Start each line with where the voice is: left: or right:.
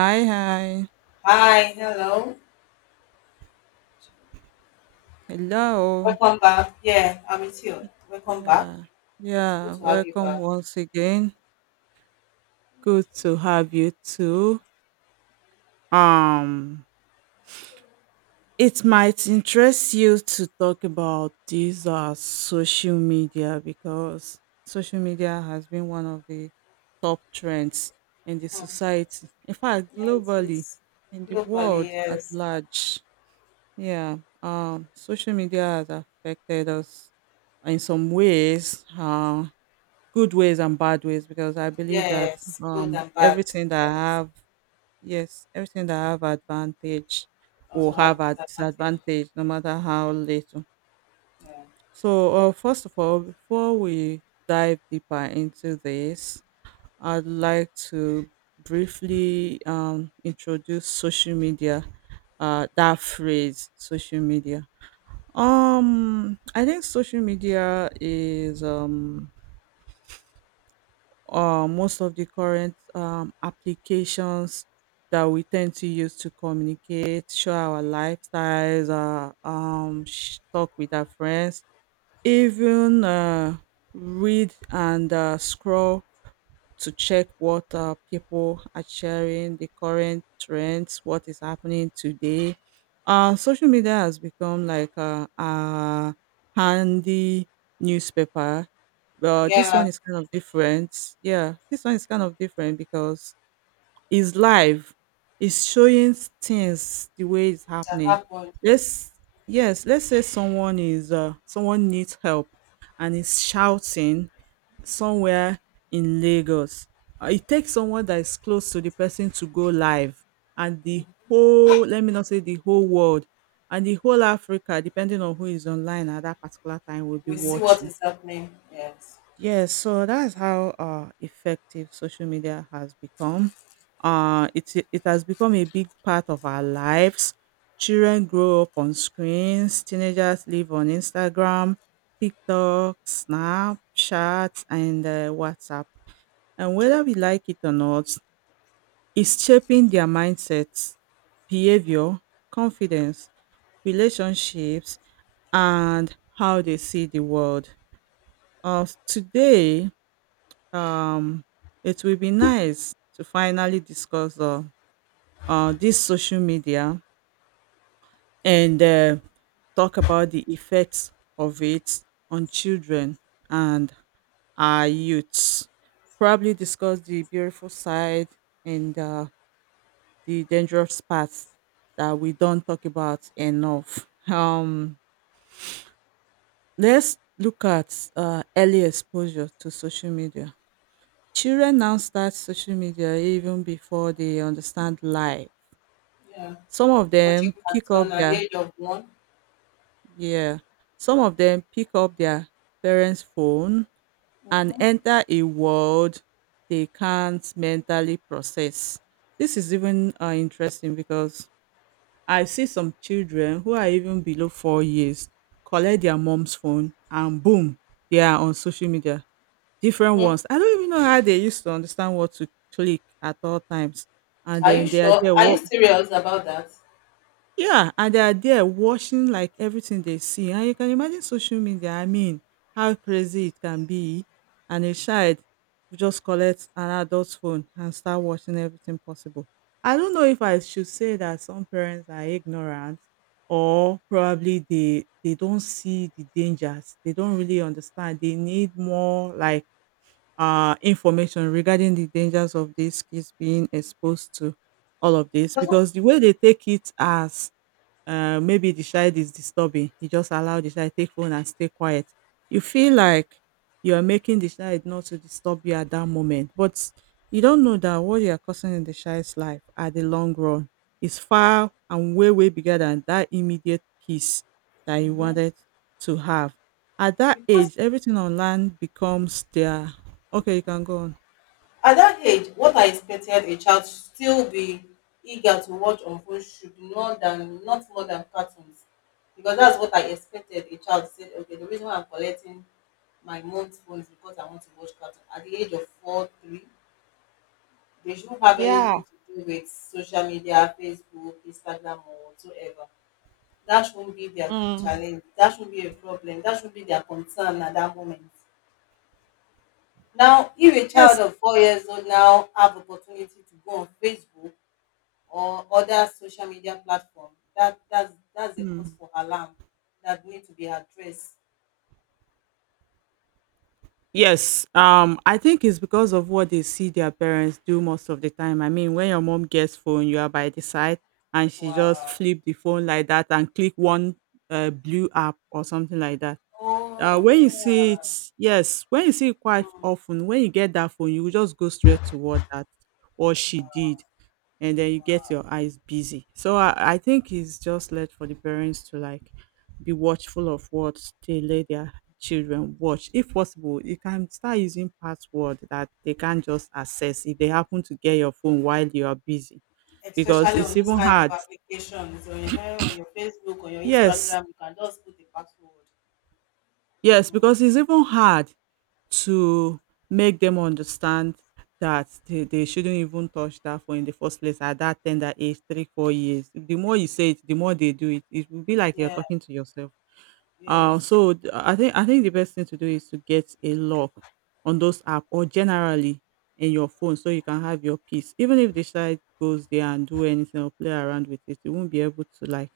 right: Hi, hi.
left: Hi, hello.
right: Hello.
left: Welcome back. Yeah, I'm with you. Welcome back.
right: Yeah.
left: Good
right: Yeah,
left: to have you
right: welcome
left: back.
right: once again. Good to have you too. Um, it might interest you to talk about these social media because social media has been one of the top trends in the
left: Hmm.
right: society. In fact,
left: Yeah, it
right: globally,
left: is.
right: in the
left: Globally,
right: world at
left: yes.
right: large. Yeah. Social media has affected us in some ways. Good ways and bad ways because I believe that
left: Yes, good and bad.
right: everything that I
left: Yes.
right: have, yes, everything that I have advantage will
left: Also
right: have
left: have
right: a
left: disadvantages.
right: disadvantage no matter how little.
left: Yeah.
right: So first of all, before we dive deeper into this, I'd like to briefly introduce social media, that phrase social media. I think social media is or most of the current applications that we tend to use to communicate, show our lifestyles, talk with our friends, even read and scroll to check what people are sharing, the current trends, what is happening today. Social media has become like a handy newspaper, but this one
left: Yeah,
right: is kind of different. Yeah, this one is kind of different because is live, is showing things the way it's
left: that
right: happening.
left: happened.
right: Let's Yes, let's say someone needs help and is shouting somewhere in Lagos. It takes someone that is close to the person to go live, and the whole, let me not say the whole world, and the whole Africa, depending on who is online at that particular time, will be
left: We see what
right: watching.
left: is happening. Yes.
right: Yes, so that's how effective social media has become. It has become a big part of our lives. Children grow up on screens, teenagers live on Instagram, TikTok, Snapchat, and WhatsApp. And whether we like it or not, it's shaping their mindsets, behavior, confidence, relationships, and how they see the world. Today, um, it will be nice to finally discuss this social media and talk about the effects of it on children and our youths. Probably discuss the beautiful side and the dangerous parts that we don't talk about enough. Let's look at early exposure to social media. Children now start social media even before they understand life.
left: Yeah.
right: Some of
left: Watching
right: them pick up
left: cartoon at the
right: their
left: age of 1.
right: Yeah, some of them pick up their parents' phone and
left: Mm-hmm.
right: enter a world they can't mentally process. This is even interesting because I see some children who are even below 4 years, collect their mom's phone and boom, they are on social media. Different
left: Hmm.
right: ones. I don't even know how they used to understand what to click at all times. And
left: Are you
right: then they are
left: sure?
right: there.
left: Are you
right: What
left: serious about that?
right: Yeah, and they are there watching like everything they see. And you can imagine social media, I mean, how crazy it can be. And a child will just collect an adult's phone and start watching everything possible. I don't know if I should say that some parents are ignorant, or probably they don't see the dangers. They don't really understand. They need more, like, information regarding the dangers of these kids being exposed to all of this,
left: Because,
right: because the way they take it as, maybe the child is disturbing you, just allow the child take phone and stay quiet. You feel like you're making the child not to disturb you at that moment, but you don't know that what you're causing in the child's life at the long run is far and way, way bigger than that immediate peace that you
left: mhm,
right: wanted to have. At that
left: because
right: age, everything on land becomes their... okay, you can go on.
left: at that age, what I expected a child should still be eager to watch on phone should more than not more than cartoons. Because that's what I expected a child said, okay, the reason why I'm collecting my mom's phone is because I want to watch cartoon. At the age of 4, 3, they shouldn't have
right: Yeah.
left: anything to do with social media, Facebook, Instagram or whatsoever. That shouldn't be their
right: Mm.
left: challenge. That shouldn't be a problem. That should be their concern at that moment. Now, if a
right: yes
left: child of 4 years old now have opportunity to go on Facebook or other social media platform, that's a cause for alarm that need to be addressed.
right: Yes, I think it's because of what they see their parents do most of the time. I mean, when your mom gets phone, you are by the side, and she just
left: Wow.
right: flip the phone like that and click one blue app or something like that.
left: Oh
right: When you
left: yeah.
right: see it, yes, when you see it quite often, when you get that phone, you will just go straight to what that or she
left: Wow,
right: did, and then you
left: wow.
right: get your eyes busy. So I think it's just led for the parents to, like, be watchful of what they let their children watch. If possible, you can start using password that they can't just access if they happen to get your phone while you are busy. Because
left: Especially
right: it's
left: on this
right: even
left: kind of
right: hard.
left: applications, on your, on your Facebook, on your
right: Yes.
left: Instagram, you can just put the password.
right: Yes,
left: Mm.
right: because it's even hard to make them understand that they shouldn't even touch that phone in the first place at that tender age, three, 4 years. The more you say it, the more they do it. It will be like you're
left: Yeah.
right: talking to yourself.
left: Yes.
right: So I think the best thing to do is to get a lock on those app, or generally in your phone, so you can have your peace. Even if the child goes there and do anything or play around with it, you won't be able to, like,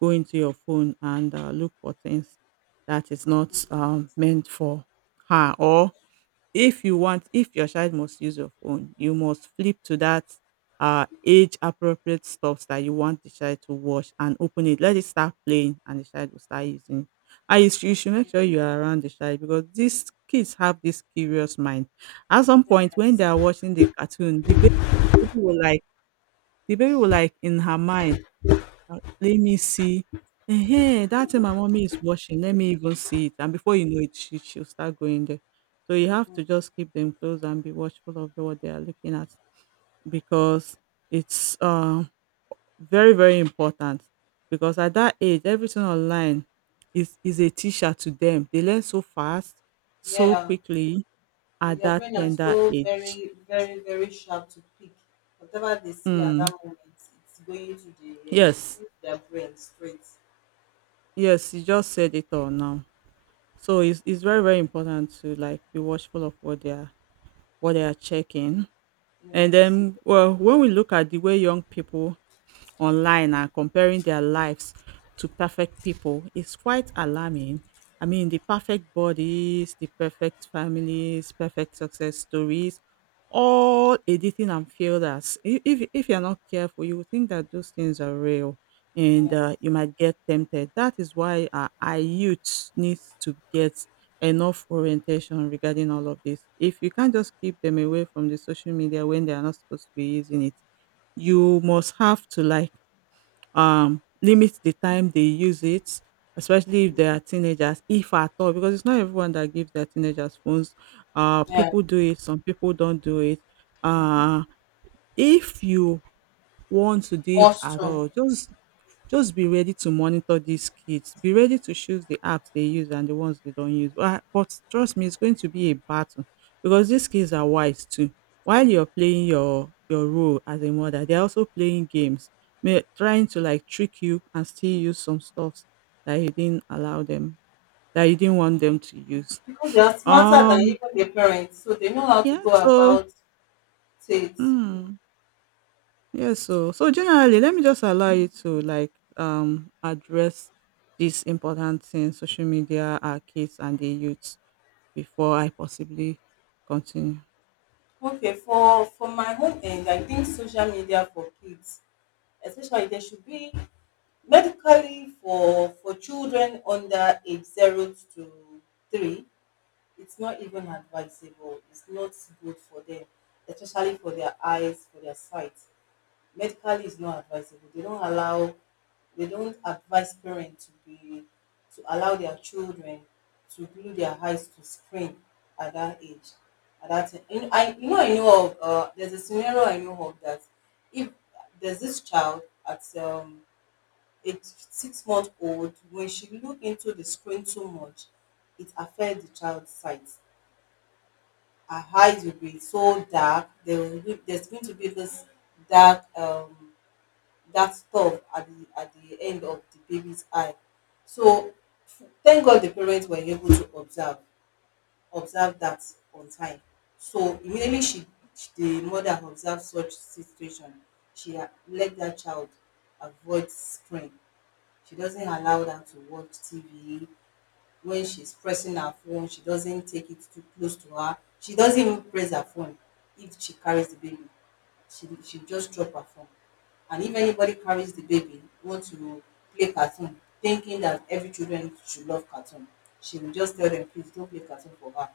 right: go into your phone and look for things that is not meant for her. Or if you want, if your child must use your phone, you must flip to that age appropriate stuffs that you want the child to watch and open it. Let it start playing and the child will start using it. And you should make sure you are around the child, because these kids have this curious mind. At some point when they are watching the cartoon, the baby will like the baby will, like, in her mind, let me see. Hey, that thing my mommy is washing, let me even see it. And before you know it, she'll start going there. So you have to just keep them close and be watchful of what they are looking at, because it's very, very important. Because at that age, everything online is a teacher to them. They learn so fast, so
left: Yeah.
right: quickly
left: And
right: at
left: their
right: that
left: brain is
right: tender
left: so
right: age.
left: very, very, very sharp to pick whatever they see. At
right: Mm.
left: that moment, it's going to the head, it's
right: Yes,
left: going to their brain straight.
right: yes, you just said it all now. So it's very, very important to, like, be watchful of what they are checking. And
left: Yeah so,
right: then well, when we look at the way young people online and comparing their lives to perfect people, is quite alarming. I mean, the perfect bodies, the perfect families, perfect success stories, all editing and filled, as if you're not careful, you will think that those things are real, and
left: yeah,
right: you might get tempted. That is why our youth needs to get enough orientation regarding all of this. If you can't just keep them away from the social media when they are not supposed to be using it, you must have to, like, limit the time they use it, especially if they are teenagers, if at all, because it's not everyone that gives their teenagers phones.
left: yeah.
right: People do it, some people don't do it.
left: Mhm.
right: Uh, if you want to do it at
left: Awesome.
right: all, just be ready to monitor these kids. Be ready to choose the apps they use and the ones they don't use. But, trust me, it's going to be a battle, because these kids are wise too. While
left: Mm.
right: you're playing your role as a mother, they're also playing games, trying to, like, trick you and still use some stuff that you didn't allow them, that you didn't want them to use.
left: Because they are smarter than
right: Um,
left: even their parents, so they know how to
right: yeah.
left: go
right: So,
left: about things. Mm.
right: hmm. Yes, so generally, let me just allow you to, like, address this important thing, social media, our kids and the youths, before I possibly continue.
left: Okay, for my own end, I think social media for kids, especially, there should be medically for children under age 0 to 3, it's not even advisable. It's not good for them, especially for their eyes, for their sight. Medically is not advisable. They don't advise parents to be to allow their children to glue their eyes to screen at that age, at that time. You know, I, you know, I know of, there's a scenario I know of that, if there's this child at 8 6 month old, when she look into the screen too much, it affects the child's sight. Her eyes will be so dark, there will be, there's going to be this dark, that stuff at the, at the end of the baby's eye. So thank God the parents were able to observe that on time. So immediately she, the mother observed such situation, she let that child avoid screen. She doesn't allow them to watch TV. When she's pressing her phone, she doesn't take it too close to her. She doesn't even press her phone. If she carries the baby, she just drop her phone. And if anybody carries the baby, want to play cartoon, thinking that every children should love cartoon, she will just tell them, please don't play cartoon for her.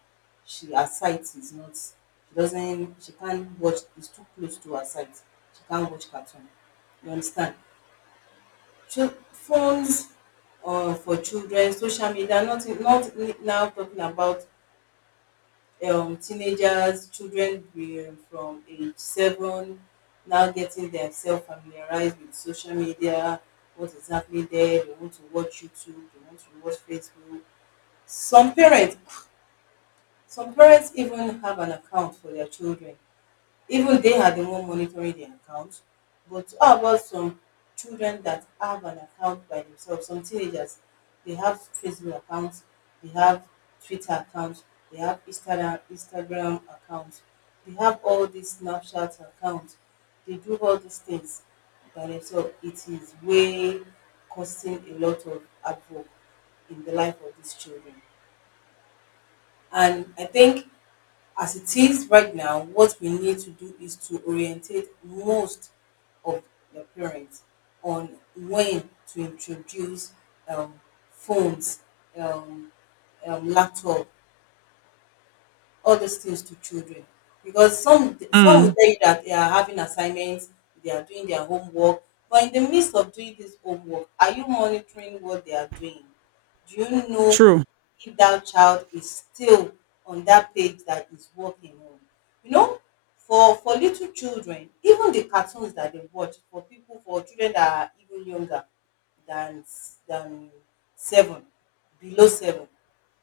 left: She, her sight is not, she doesn't, she can't watch, it's too close to her sight, she can't watch cartoon. You understand? Phones, for children, social media, not, not. Now talking about teenagers, children from age 7, now getting themselves familiarized with social media, what is happening there, they want to watch YouTube, they want to watch Facebook. Some parents, some parents even have an account for their children, even they are the one monitoring the account. But how about some children that have an account by themselves? Some teenagers, they have Facebook accounts, they have Twitter accounts, they have Instagram accounts, they have all these Snapchat accounts. They do all these things by themselves. It is way causing a lot of havoc in the life of these children. And I think as it is right now, what we need to do is to orientate most of the parents on when to introduce um, phones, um, laptop, all these things to children. Because some will
right: Mm,
left: tell you that they are having assignments, they are doing their homework, but in the midst of doing this homework, are you monitoring what they are doing? Do you know
right: true.
left: if that child is still on that page that is working on? You know, for little children, even the cartoons that they watch, for people, for children that are even younger than, than 7, below 7,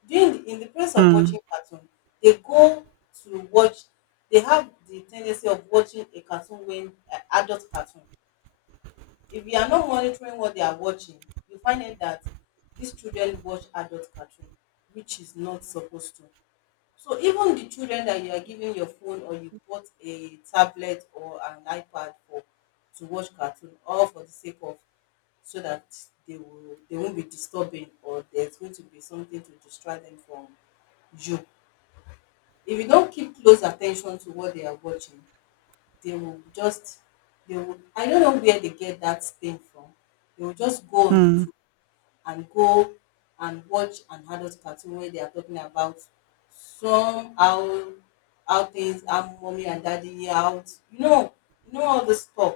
left: during the, in the place of
right: Mm,
left: watching cartoon, they go to watch. They have the tendency of watching a cartoon, when an adult cartoon, if you are not monitoring what they are watching, you find out that these children watch adult cartoon, which is not supposed to. So even the children that you are giving your phone, or you bought a tablet or an iPad for, to watch cartoon, all for the sake of so that they will, they won't be disturbing, or there's going to be something to distract them from you. If you don't keep close attention to what they are watching, they will just, they will, I don't know where they get that thing from. They will just go on
right: mm,
left: YouTube and go and watch an adult cartoon where they are talking about some how things, how mommy and daddy out, you know, you know all this stuff,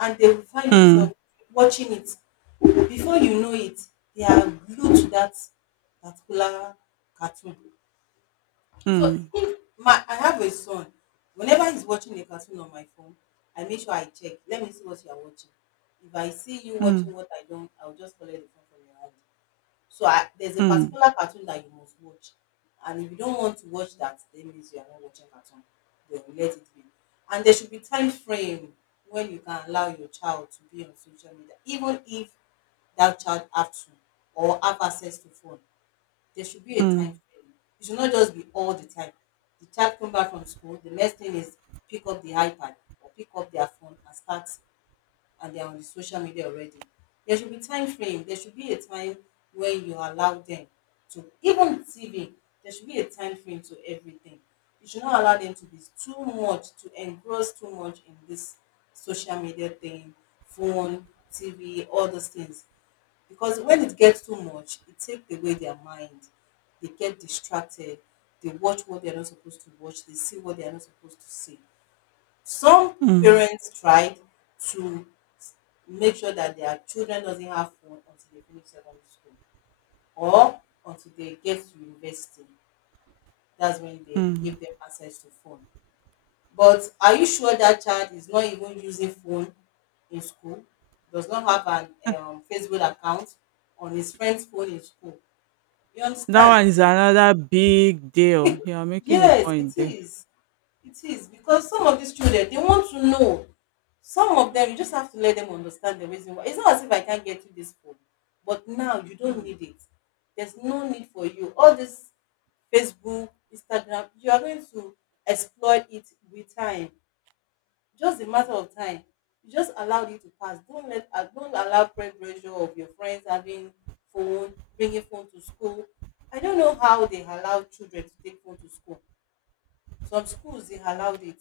left: and they will find
right: mm,
left: themselves watching it. Before you know it, they are glued to that particular cartoon. So
right: mm,
left: if my, I have a son. Whenever he's watching a cartoon on my phone, I make sure I check. Let me see what you are watching. If I see you
right: mm,
left: watching what I don't, I'll just collect the phone from your hand. So I, there's a
right: mm,
left: particular cartoon that you must watch. And if you don't want to watch that, then it means you are not watching cartoon. Then we let it be. And there should be time frame when you can allow your child to be on social media, even if that child have to or have access to phone. There should be a time
right: mm,
left: frame. It should not just be all the time. The child come back from school, the next thing is pick up the iPad or pick up their phone and start, and they're on the social media already. There should be time frame. There should be a time when you allow them to even TV. There should be a time frame to everything. You should not allow them to be too much, to engross too much in this social media thing, phone, TV, all those things. Because when it gets too much, it takes away their mind. They get distracted. They watch what they're not supposed to watch. They see what they're not supposed to see. Some
right: mm,
left: parents tried to make sure that their children doesn't have phone until they finish secondary school, or until they get to university. That's when they
right: mm.
left: give them access to phone. But are you sure that child is not even using phone in school, does not have an, Facebook account on his friend's phone in school? You
right: That
left: understand?
right: one is another big deal. You are making a
left: Yes, it
right: point there.
left: is. It is, because some of these children they want to know. Some of them you just
right: Mm,
left: have to let them understand the reason why. It's not as if I can't get you this phone, but now you don't
right: mm,
left: need it. There's no need for you. All this Facebook, Instagram, you are going to exploit it with time. Just a matter of time. You just allow it to pass. Don't let don't allow peer pressure of your friends having phone, bringing phone to school. I don't know how they allow children to take phone to school. Some schools they allowed it.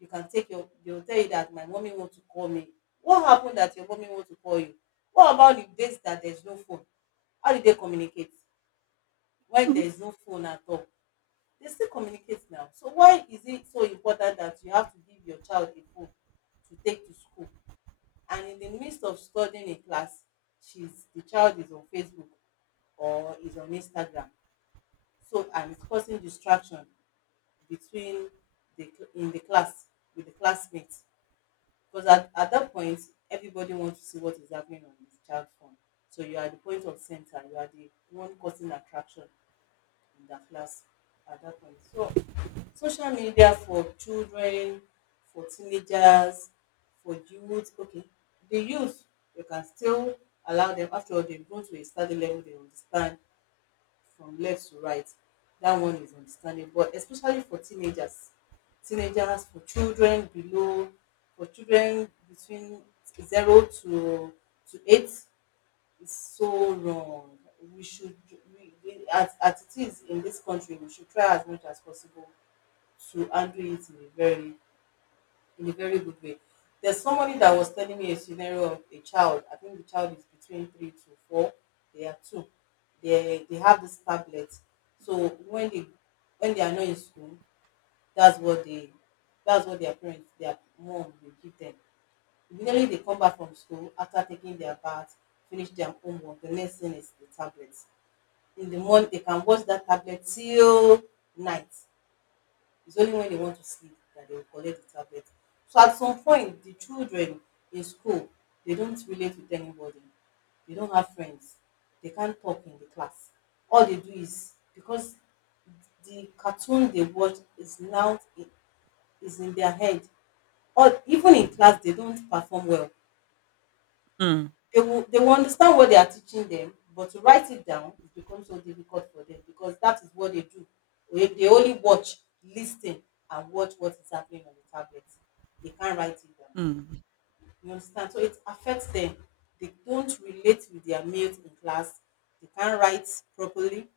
left: You can take your, they will tell you that my mommy want to call me. What happened that your mommy want to call you? What about the days that there's no phone? How did they communicate when
right: Mhm.
left: there's no phone at all? They still communicate now. So why is it so important that you have to give your child a phone to take to school? And in the midst of studying in class, she's, the child is on Facebook or is on Instagram. So, and it's causing distraction between the in the class, with the classmates, because at that point everybody wants to see what is happening on this child phone. So you are the point of center, you are the one causing attraction in the class at that point. So social media for children, for teenagers, for youth, okay, the youth you can still allow them, after all they've grown to a certain level, they understand from left to right. That one is understandable, but especially for teenagers, teenagers, for children below, for children between 0 to to 8 is so wrong. We should, we, as it is in this country, we should try as much as possible to handle it in a very, in a very good way. There's somebody that was telling me a scenario of a child. I think the child is between three to four. They are two. They have this tablet. So when they are not in school, that's what they that's what their parents, their mom will give them. Immediately they come back from school after taking their bath, finish their homework. The next thing is the tablet. In the morning they can watch that tablet till night. It's only when they want to sleep that they will collect the tablet. So at some point, the children in school, they don't relate with anybody. They don't have friends. They can't talk in the class. All they do is because the cartoon they watch is in their head. Or even in class, they don't perform well,
right: Mm,
left: they will understand what they are teaching them, but to write it down, it becomes so difficult for them because that is what they do. They only watch, listen, and watch what is happening on the tablet. They can't write it down.
right: mm,
left: You understand? So it affects them. They don't relate with their mates in class. They can't write properly,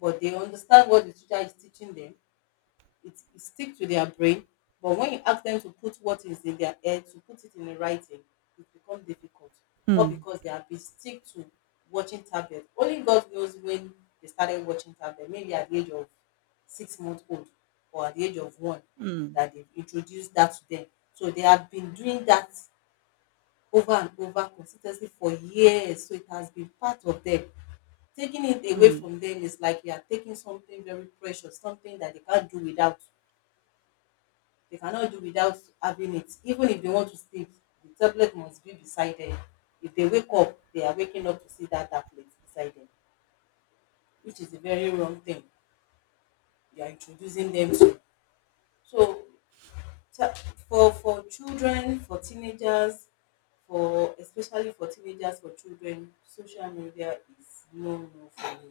left: but they understand what the teacher is teaching them, it stick to their brain, but when you ask them to put what is in their head to put it in a writing, it becomes difficult. Or
right: mm,
left: because they have been stick to watching tablet, only god knows when they started watching tablet, maybe at the age of 6 months old or at the age of one
right: mm,
left: that they introduced that to them. So they have been doing that over and over consistently for years, so it has been part of them. Taking it away
right: mm,
left: from them is like you are taking something very precious, something that they can't do without. They cannot do without having it. Even if they want to sleep, the tablet must be beside them. If they wake up, they are waking up to see that tablet beside them, which is a very wrong thing you are introducing them to. So te- for children, for teenagers, for especially for teenagers, for children, social media is no no for me.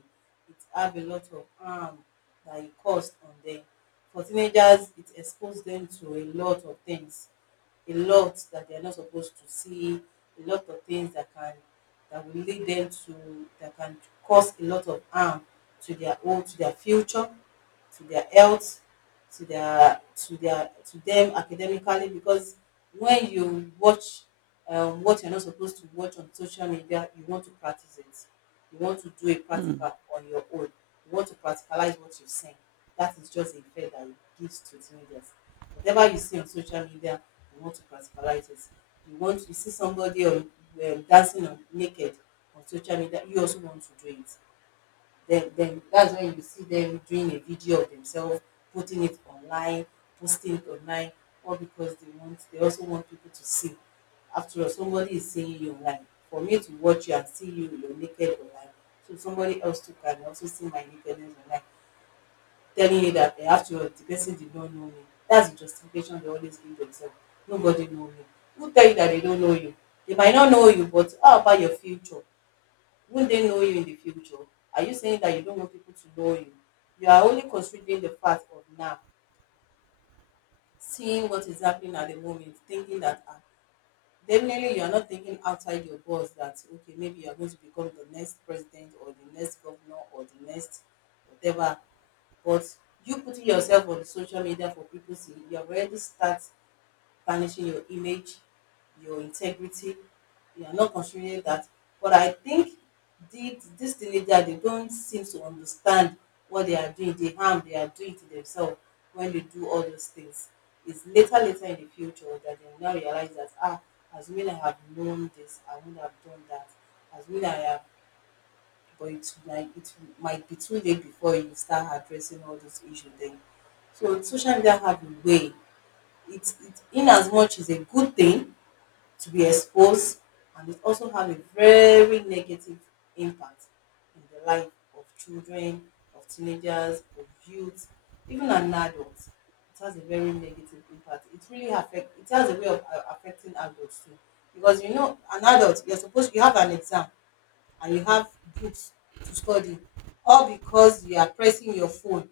left: It have a lot of harm that it caused on them. For teenagers, it expose them to a lot of things, a lot that they are not supposed to see, a lot of things that can, that will lead them to, that can cause a lot of harm to their own, to their future, to their health, to their to them academically, because when you watch what you're not supposed to watch on social media, you want to practice it. You want to do a
right: mm.
left: practical on your own. You want to practicalize what you've seen. That is just a fear that it gives to teenagers. Whatever you see on social media, you want to practicalize it. You want to see somebody on, dancing on, naked on social media, you also want to do it. Then that's when you see them doing a video of themselves, putting it online, posting it online, all because they also want people to see. After all, somebody is seeing you online. For me to watch you and see you, you're naked online. So somebody else too can also see my nakedness online, telling you that eh, after all, the person did not know me. That's the justification they always give themselves. Nobody know me. Who tell you that they don't know you? They might not know you, but how about your future? Won't they know you in the future? Are you saying that you don't want people to know you? You are only considering the fact of now, seeing what is happening at the moment, thinking that ah, definitely you are not thinking outside your box that, okay, maybe you are going to become the next president or the next governor or the next whatever. But you putting yourself on social media for people to see, you have already start tarnishing your image, your integrity. You are not considering that. But I think this teenager, they don't seem to understand what they are doing, the harm they are doing to themselves when they do all those things. It's later, later in the future that they now realize that, ah, as when I have known this, I would have done that. As when I have, but it, like, it might be too late before you start addressing all these issues then. So social media have a way, it in as much is a good thing to be exposed, and it also have a very negative impact in the life of children, of teenagers, of youth, even an adult. It has a very negative impact. It really affect, it has a way of affecting adults too. Because you know, an adult, you're supposed, you have an exam and you have books to study. All because you are pressing your phone,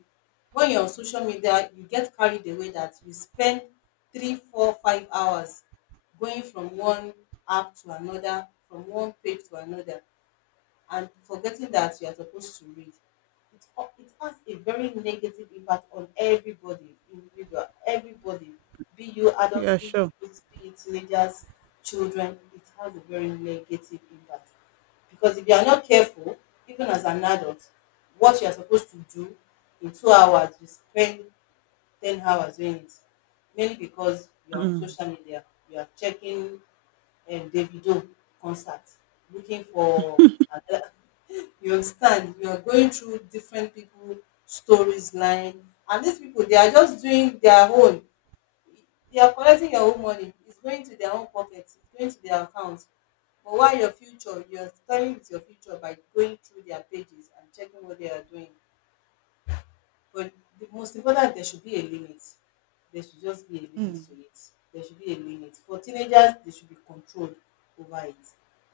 left: when you're on social media you get carried away that you spend 3 4 5 hours going from one app to another, from one page to another, and forgetting that you are supposed to read. It, it has a very negative impact on everybody, individual, everybody, be you
right: Yeah,
left: adult, be you
right: sure.
left: youth, be it teenagers, children. It has a very negative impact, because if you are not careful, even as an adult, what you are supposed to do in 2 hours, you spend 10 hours doing it. Mainly because you are on
right: Mm,
left: social media, you are checking Davido concert, looking for another, you understand, you are going through different people stories line, and these people they are just doing their own, they are collecting your own money, it's going to their own pocket, it's going to their account, but while your future you are spoiling, with your future, by going through their pages and checking what they are doing. But the most important, there should be a limit. There should just be a limit
right: mm,
left: to it. There should be a limit. For teenagers, they should be controlled over it.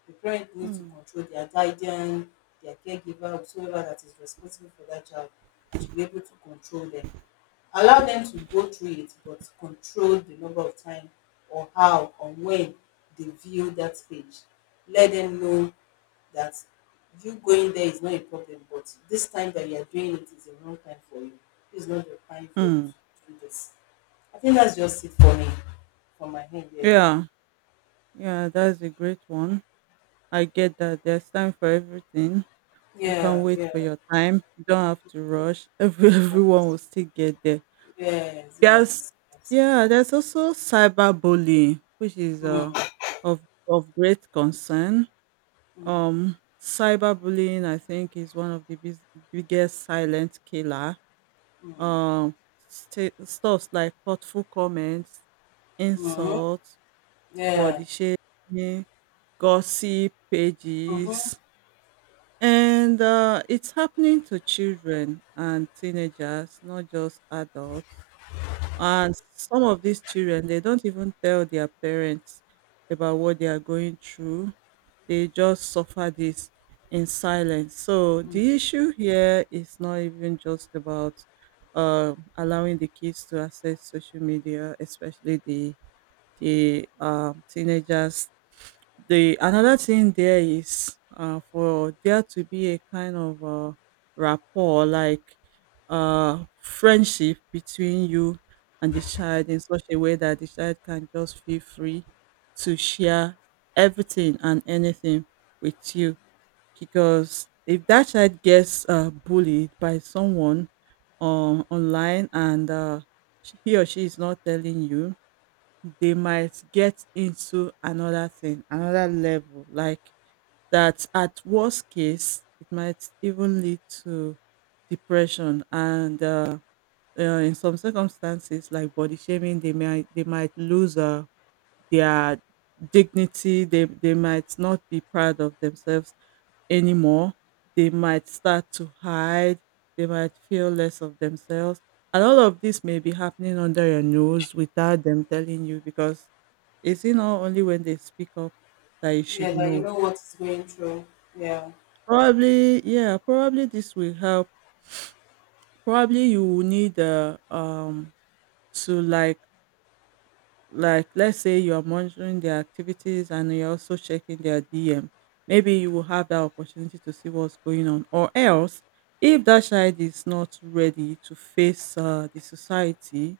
left: The parent needs to
right: mm.
left: control, their guardian, their caregiver, whosoever that is responsible for that child should be able to control them, allow them to go through it but control the number of time or how or when they view that page. Let them know that you going there is not a problem, but this time that you are doing it is the wrong time for you. It's not the time for you
right: Mm.
left: to do this. I think that's just it for me, for my head there.
right: Yeah, yeah, that's a great one. I get that there's time for everything. You can
left: Yeah,
right: wait
left: yeah,
right: for your time. You don't have to rush.
left: yeah.
right: Everyone will still get there.
left: Yes,
right: There's
left: yes, yes.
right: Yeah, there's also cyberbullying, which is
left: Mm.
right: of great concern.
left: Mm.
right: Cyberbullying, I think, is one of the biggest silent killer.
left: Mm.
right: Um, Stuffs like hurtful comments,
left: Mm.
right: insults,
left: Yeah.
right: body shaming, gossip
left: Mm-hmm.
right: pages, and it's happening to children and teenagers, not just adults. And some of these children, they don't even tell their parents about what they are going through. They just suffer this in silence. So the issue here is not even just about allowing the kids to access social media, especially the teenagers. The another thing there is for there to be a kind of rapport, like friendship between you and the child, in such a way that the child can just feel free to share everything and anything with you. Because if that child gets bullied by someone online and he or she is not telling you, they might get into another thing, another level. Like that, at worst case, it might even lead to depression and in some circumstances, like body shaming, they might lose their dignity. They might not be proud of themselves anymore. They might start to hide. They might feel less of themselves. And all of this may be happening under your nose without them telling you, because is it not only when they speak up that you
left: Yeah,
right: should
left: that you
right: know?
left: know what is going through. Yeah.
right: Probably, yeah, probably this will help. Probably you will need to like, let's say you are monitoring their activities and you're also checking their DM. Maybe you will have that opportunity to see what's going on. Or else, if that child is not ready to face the society,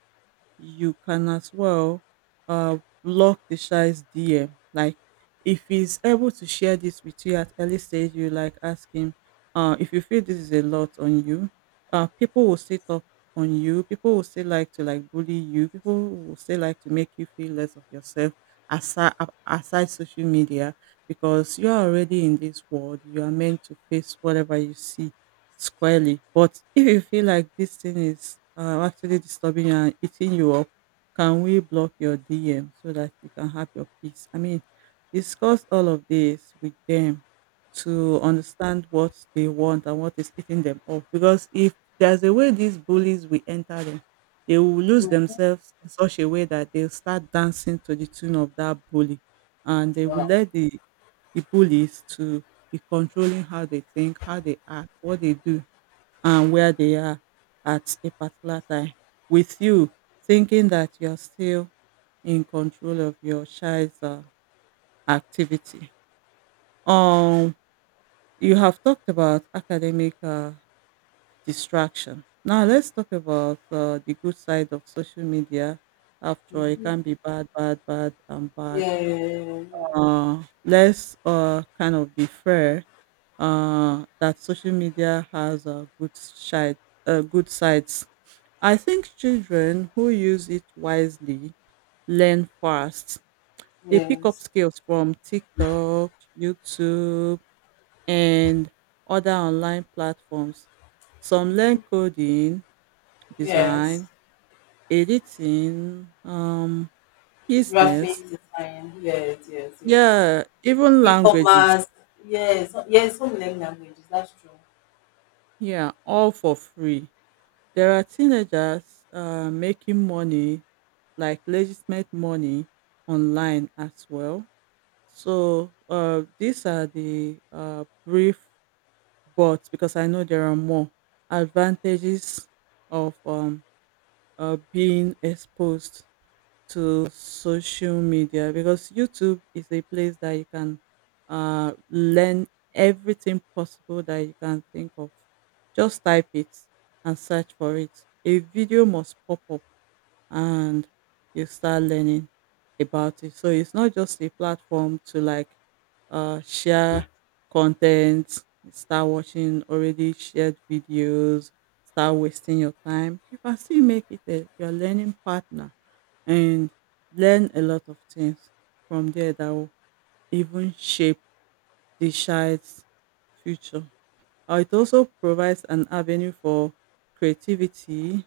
right: you can as well uh, block the shy's DM. Like if he's able to share this with you at early stage, you like ask him, if you feel this is a lot on you, people will sit up on you. People will still like to like bully you. People will still like to make you feel less of yourself, aside, aside social media, because you are already in this world. You are meant to face whatever you see squarely. But if you feel like this thing is actually disturbing you and eating you up, can we block your DM so that you can have your peace? I mean, discuss all of this with them to understand what they want and what is eating them up. Because if there's a way these bullies will enter them, they will lose themselves in such a way that they'll start dancing to the tune of that bully, and they will
left: Wow.
right: let the bullies to be controlling how they think, how they act, what they do and where they are at a particular time, with you thinking that you're still in control of your child's activity. Um, you have talked about academic distraction. Now let's talk about the good side of social media. After all, it
left: Mm-hmm.
right: can be bad, bad, bad, and bad.
left: Yeah, yeah, yeah.
right: Let's kind of be fair that social media has good side, good sides. I think children who use it wisely learn fast. They
left: Yeah.
right: pick up
left: Yes.
right: skills from TikTok, YouTube, and other online platforms. Some learn coding,
left: Yes.
right: design, editing,
left: Graphic
right: business,
left: design, yes, yes, yes.
right: yeah, even languages.
left: E-commerce, yes, so, yes. Some learn languages, that's true.
right: Yeah, all for free. There are teenagers making money, like legitimate money, online as well. So these are the brief, but because I know there are more advantages of being exposed to social media, because YouTube is a place that you can learn everything possible that you can think of. Just type it and search for it. A video must pop up and you start learning about it. So it's not just a platform to like share content, start watching already shared videos, start wasting your time. You can still make it a, your learning partner, and learn a lot of things from there that will even shape the child's future. It also provides an avenue for creativity,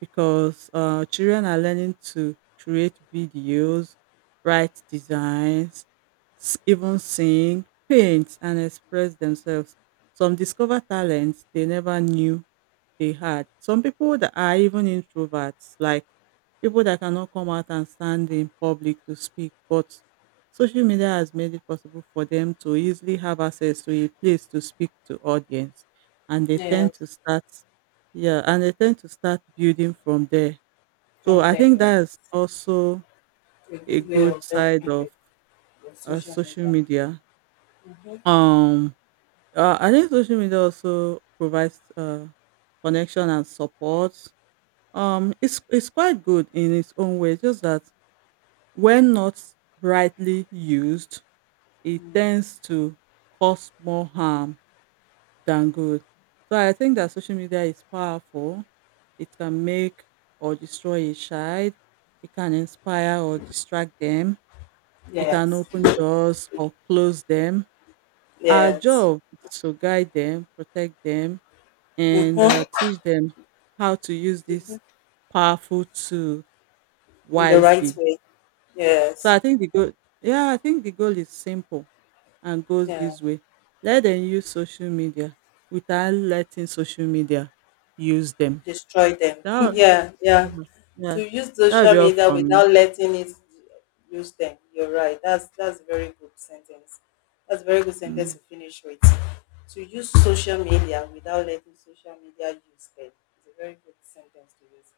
right: because children are learning to create videos, write designs, even sing, paint, and express themselves. Some discover talents they never knew they had. Some people that are even introverts, like people that cannot come out and stand in public to speak, but social media has made it possible for them to easily have access to a place to speak to audience, and they tend
left: Yes,
right: to start, yeah, and they tend to start building from there. So
left: from
right: I
left: there,
right: think
left: yeah.
right: that is also
left: A
right: a
left: good way of
right: good side
left: helping
right: of
left: the social media.
right: social media.
left: Mm-hmm.
right: Um, I think social media also provides connection and support. It's quite good in its own way, just that when not rightly used, it
left: Mm.
right: tends to cause more harm than good. So I think that social media is powerful. It can make or destroy a child. It can inspire or distract them. It can
left: Yes,
right: open doors or close them. Our
left: yes.
right: job is to guide them, protect them, and
left: Mm-hmm.
right: teach them how to use this powerful tool
left: In the right
right: wisely.
left: way,
right: So
left: yes,
right: I think the goal, yeah, I think the goal is simple and goes
left: yeah.
right: this way: let them use social media without letting social media use them.
left: Destroy them.
right: That,
left: Yeah, yeah.
right: would- yeah,
left: To use
right: that would
left: social
right: be all
left: media
right: from me.
left: without letting it use them. You're right. That's a very good sentence. That's a very good sentence
right: Mm.
left: to finish with. To use social media without letting social media use them. It's a very good sentence to use.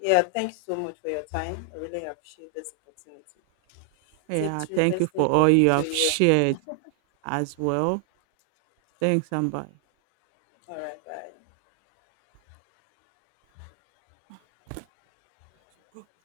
left: Yeah, thank you so much for your time. I really appreciate this opportunity.
right: Yeah,
left: It's
right: thank you
left: interesting
right: for all
left: talking
right: you
left: to
right: have
left: you.
right: shared as well. Thanks and bye.
left: All right, bye.